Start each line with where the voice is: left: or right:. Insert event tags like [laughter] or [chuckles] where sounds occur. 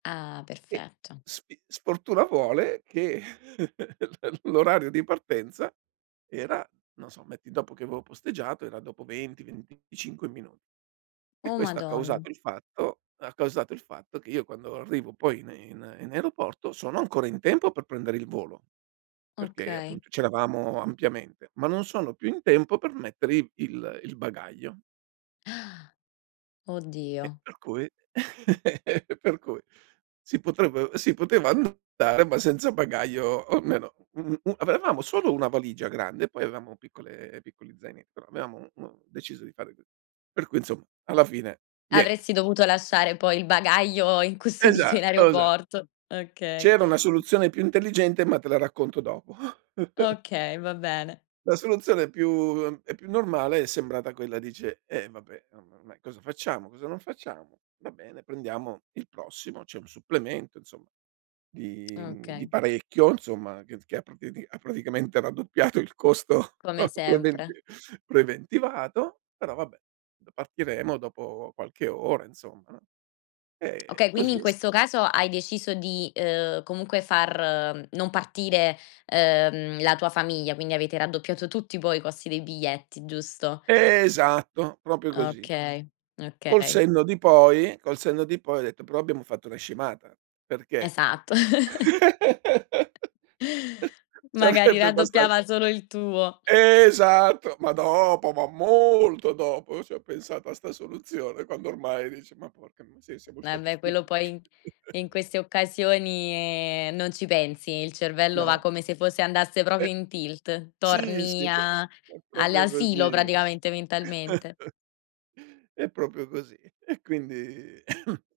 left: Ah,
right: E
left: perfetto.
right: sfi sfortuna vuole che [laughs] l l'orario di partenza era non so, metti dopo che avevo posteggiato, era dopo 20-25 minu e
left: Oh,
right: questo ha
left: madonn
right: causato il fatto ha causato il fatto che io quando arrivo poi in in in aeroporto, sono ancora in tempo per prendere il volo, perché,
left: Okay.
right: appunto, c'eravamo ampiamente, ma non sono più in tempo per mettere i il il bagaglio.
left: [inhales]
right: E
left: Oddio.
right: per cui
left: M
right: [laughs] e per cui si potrev si poteva andare, ma senza bagaglio o almeno u u avevamo solo una valigia grande, e poi avevamo piccole piccoli zaine però avevamo, mhmm, deciso di fare c per cui, insomma, alla fine niente.
left: Avresti dovuto lasciare poi il bagaglio incustodito
right: Esat
left: in
right: osa
left: aeroporto. Okay.
right: C'era una soluzione più intelligente, ma te la racconto dopo. [chuckles]
left: Okay, va bene.
right: La soluzione più uhm, e più normale è sembrata quella dice: "Eh, vabbè, oh, ma ormai cosa facciamo? Cosa non facciamo? Va bene, prendiamo il prossimo." C'è un supplemento, insomma,
left: [tsk]
right: di mhmm, di
left: okay.
right: parecchio, insomma, che t che ha pra priadi ha praticamente raddoppiato il costo
left: Come
right: preventi
left: sempre.
right: preventivato, però vabbè: "D partiremo dopo qualche ora insomma, no?" Ehm, e
left: Okay, quindi,
right: così
left: in
right: è sta
left: questo caso hai deciso di, uhm, comunque far non partire, uhm, la tua famiglia, quindi avete raddoppiato tutti poi i costi dei biglietti, giusto?
right: Esatto, proprio così.
left: Okay,
right: Col
left: okay.
right: senno di poi col senno di poi ho detto: "Però abbiamo fatto una scemata, perché,
left: Esatto. [chuckles]
right: [laughs]
left: Magari
right: sarebbe basta"
left: raddoppiava solo il tuo.
right: Esatto, ma dopo, ma molto dopo io ci ho pensato a sta soluzione, quando ormai dice: "Ma porca miseria siamo stati
left: Vabbè, quello
right: stupi"
left: poi i in
right: [chuckles]
left: queste occasioni non ci pensi. Il cervello va
right: No.
left: come se fosse andasse
right: E
left: proprio in tilt.
right: Sì,
left: Torni
right: sì, pro
left: a
right: è proprio
left: all'asilo,
right: così, vabbè.
left: praticamente,
right: [chuckles]
left: mentalmente.
right: È proprio così. E quindi [coughs]